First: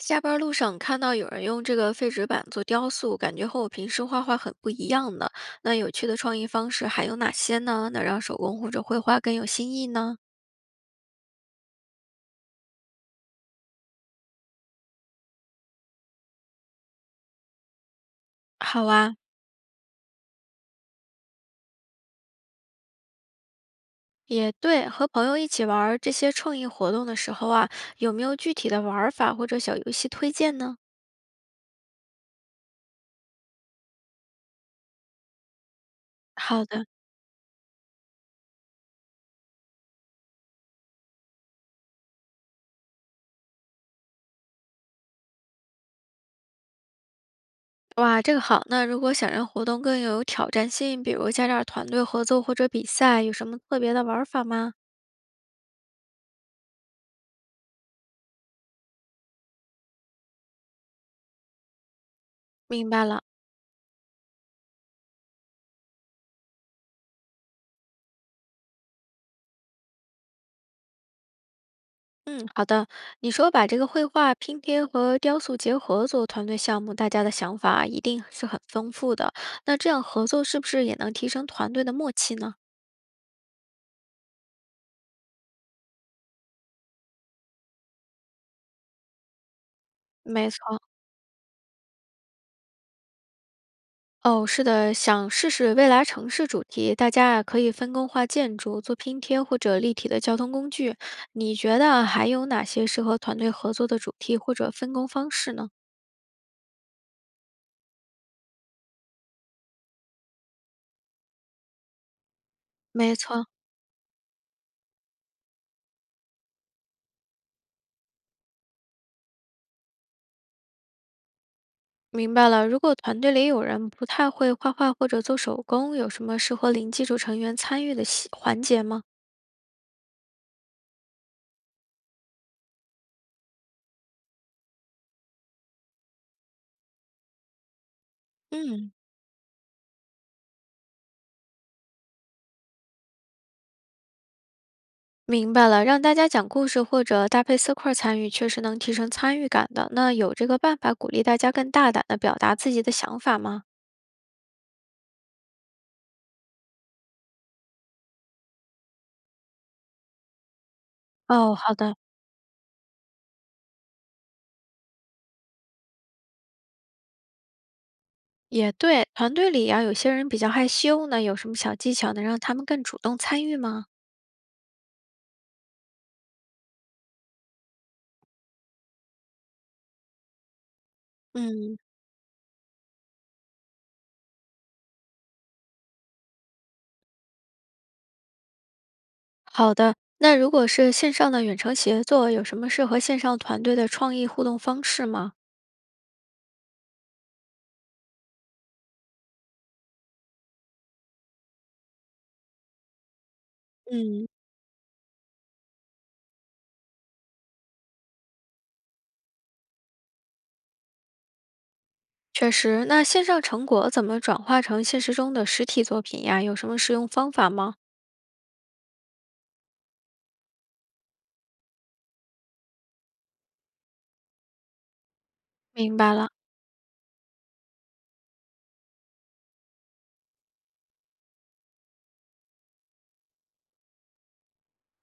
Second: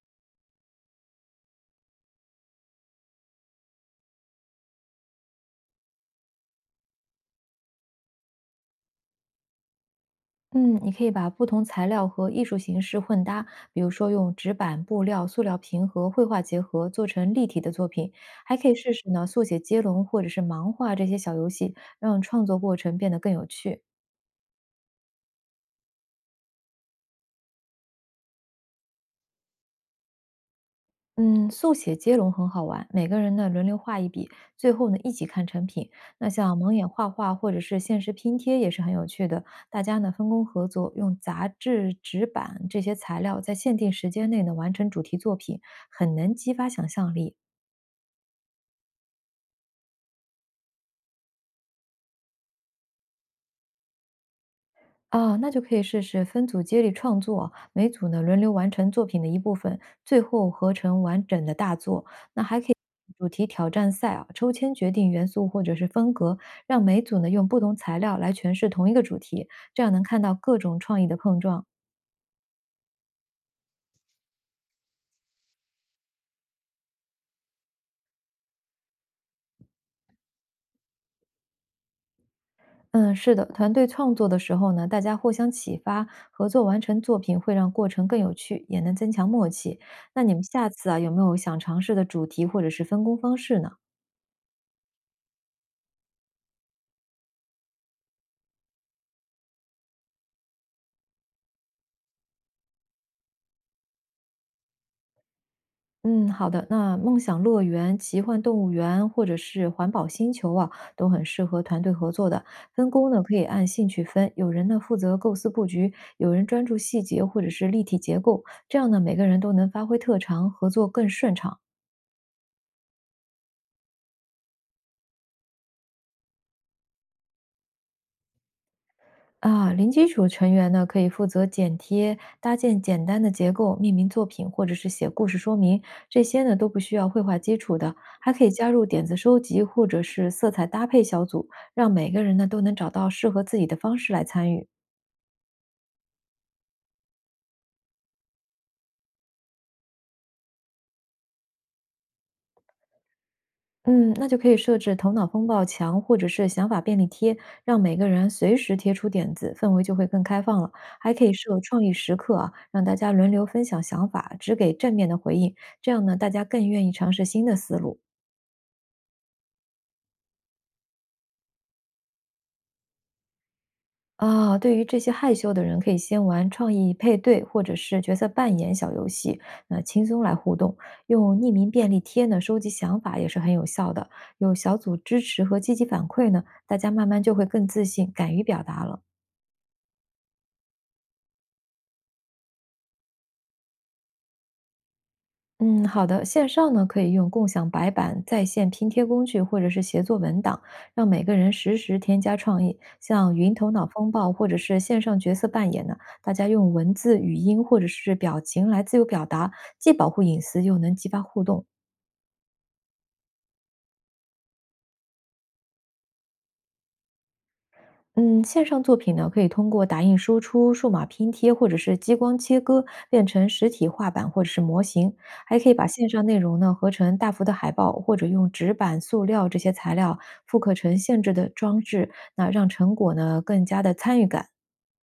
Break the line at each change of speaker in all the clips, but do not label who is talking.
下班路上看到有人用这个废纸板做雕塑，感觉和我平时画画很不一样呢。那有趣的创意方式还有哪些呢？能让手工或者绘画更有新意呢？
嗯，你可以把不同材料和艺术形式混搭，比如说用纸板、布料、塑料瓶和绘画结合，做成立体的作品。还可以
好
试试
啊，
呢速写接龙或者是盲画这些小游戏，让创作过程变得更有趣。
也对。和朋友一起玩儿这些创意活动的时候啊，有没有具体的玩儿法或者小游戏推荐呢？
嗯，速写接龙很好玩，每个人呢轮流画一笔，最后呢一起看成品。那像
好
蒙
的，
眼画画或者是限时拼贴也是很有趣的，大家呢分工合作，用杂志、纸板这些材料在限定时间内呢完成主题作品，很能激发想象力。
哇，这个好。那如果想让活动更有挑战性，比如加点儿团队合作或者比赛，有什么特别的玩儿法吗？
啊，那就可以试试分组接力创作，每组呢轮流完成作品的一部分，最后合成完整的大作。那还可以
明白了。
主题挑战赛啊，抽签决定元素或者是风格，让每组呢用不同材料来诠释同一个主题，这样能看到各种创意的碰撞。
嗯，好的。你说把这个绘画、拼贴和雕塑结合做团队项目，大家的想法一定是很丰富的。那这样合作是不是也能提升团队的默契呢？
嗯，是的，团队创作的时候呢，大家互相启发，合作完成作品会让过程更有趣，也能增强默契。那你们
没
下
错，
次啊，有没有想尝试的主题或者是分工方式呢？
哦，是的，想试试未来城市主题，大家啊可以分工画建筑、做拼贴或者立体的交通工具。你觉得还有哪些适合团队合作的主题或者分工方式呢？
嗯，好的。那梦想乐园、奇幻动物园或者是环保星球啊，都很适合团队合作的。分工
没
呢可以
错，
按兴趣分，有人呢负责构思布局，有人专注细节或者是立体结构，这样呢每个人都能发挥特长，合作更顺畅。
明白了，如果团队里有人不太会画画或者做手工，有什么适合零基础成员参与的细环节吗？
啊，零基础成员呢，可以负责剪贴、搭建简单的结构、命名作品，或者是写故事说明，这些呢都不需要绘画基础的，还可以加入
嗯，
点子收集或者是色彩搭配小组，让每个人呢都能找到适合自己的方式来参与。
明白了，让大家讲故事或者搭配色块参与，确实能提升参与感的。那有这个办法鼓励大家更大胆的表达自己的想法吗？
嗯，那就可以设置头脑风暴墙或者是想法便利贴，让每个人随时贴出点子，氛围就会更开放了。还可以
哦，
设
好
创意
的，
时刻啊，让大家轮流分享想法，只给正面的回应，这样呢，大家更愿意尝试新的思路。
也对。团队里呀、有些人比较害羞，那有什么小技巧能让他们更主动参与吗？
啊，对于这些害羞的人，可以先玩创意配对或者是角色扮演小游戏，那轻松来互动。用匿名
嗯，
便利贴呢，收集想法也是很有效的。有小组支持和积极反馈呢，大家慢慢就会更自信，敢于表达了。
好的。那如果是线上的远程协作，有什么适合线上团队的创意互动方式吗？
嗯，好的。线上呢，可以用共享白板、在线拼贴工具，或者是协作文档，让每个人实时添加创意。像云头脑风
嗯，
暴或者是线上角色扮演呢，大家用文字、语音或者是表情来自由表达，既保护隐私，又能激发互动。
确实。那线上成果怎么转化成现实中的实体作品呀？有什么实用方法吗？
嗯，线上作品呢，可以通过打印输出、数码拼贴或者是激光切割，变成实体画板或者是模型，还可以把
明
线
白
上
了。
内容呢合成大幅的海报，或者用纸板、塑料这些材料复刻成限制的装置，那让成果呢更加的参与感。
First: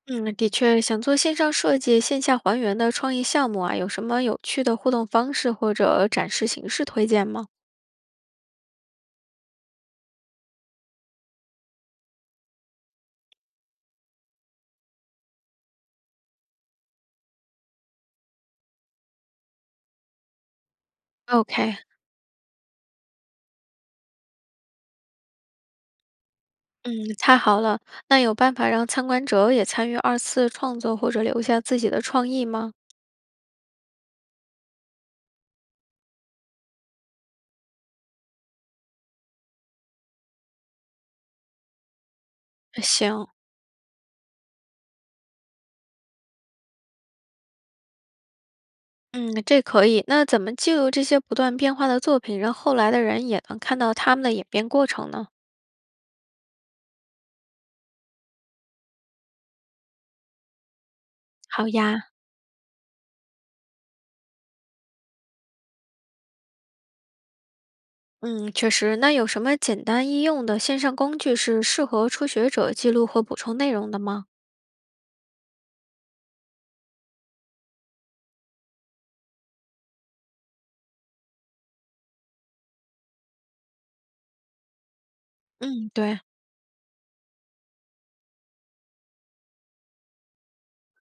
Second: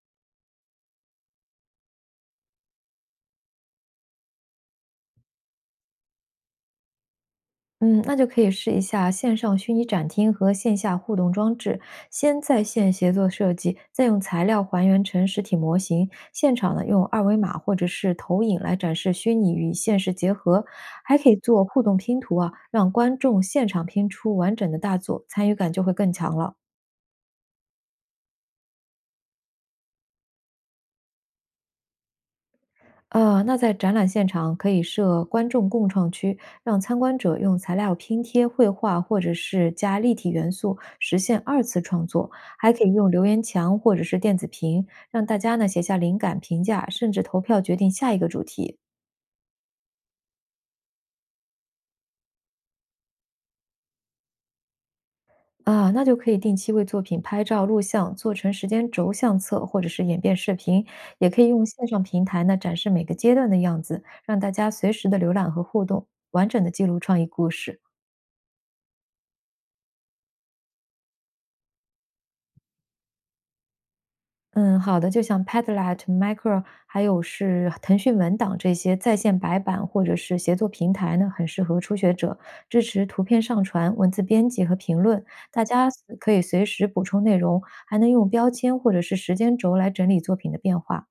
嗯，的确，想做线上设计、线下还原的创意项目啊，有什么有趣的互动方式或者展示形式推荐吗
嗯，那就可以试一下线上虚拟展厅和线下互动装置，先在线协作设计，再用材料还原成实体模型，现场呢用二维码或者是投影来展示虚拟与现实结合，还可以做
？OK，
互动拼图啊，让观众现场拼出完整的大作，参与感就会更强了。
嗯，太好了。那有办法让参观者也参与二次创作或者留下自己的创意吗？
那在展览现场可以设观众共创区，让参观者用材料拼贴、绘画或者是加立体元素，实现二次创作。还可以用留
行，
言墙或者是电子屏，让大家呢写下灵感、评价，甚至投票决定下一个主题。
嗯，这可以。那怎么记录这些不断变化的作品，让后来的人也能看到他们的演变过程呢？
啊，那就可以定期为作品拍照、录像，做成时间轴相册或者是演变视频，也可以用
好
线上
呀，
平台呢展示每个阶段的样子，让大家随时的浏览和互动，完整的记录创意故事。
嗯，确实。那有什么简单易用的线上工具是适合初学者记录和补充内容的吗？
嗯，好的，就像 Padlet、Micro，还有是腾讯文档这些在线白板或者是协作平台呢，很适合初学者，支持图片上传、文字编辑和评论，大家
嗯，对，
可以随时补充内容，还能用标签或者是时间轴来整理作品的变化。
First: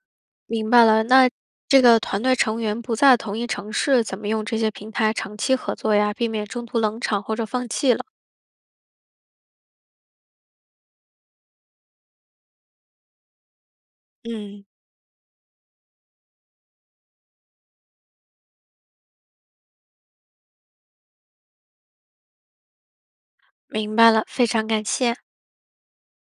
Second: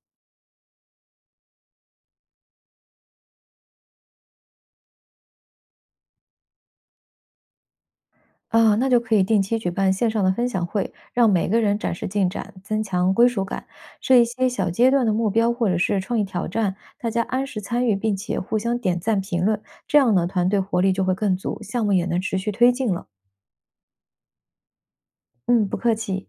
明白了。那这个团队成员不在同一城市，怎么用这些平台长期合作呀？避免中途冷场或者放弃了。
啊，那就可以定期举办线上的分享会，让每个人展示进展，增强归属感。设一些
嗯，
小阶段的目标或者是创意挑战，大家按时参与，并且互相点赞评论，这样呢，团队活力就会更足，项目也能持续推进了。
明白了，非常感谢。
嗯，不客气。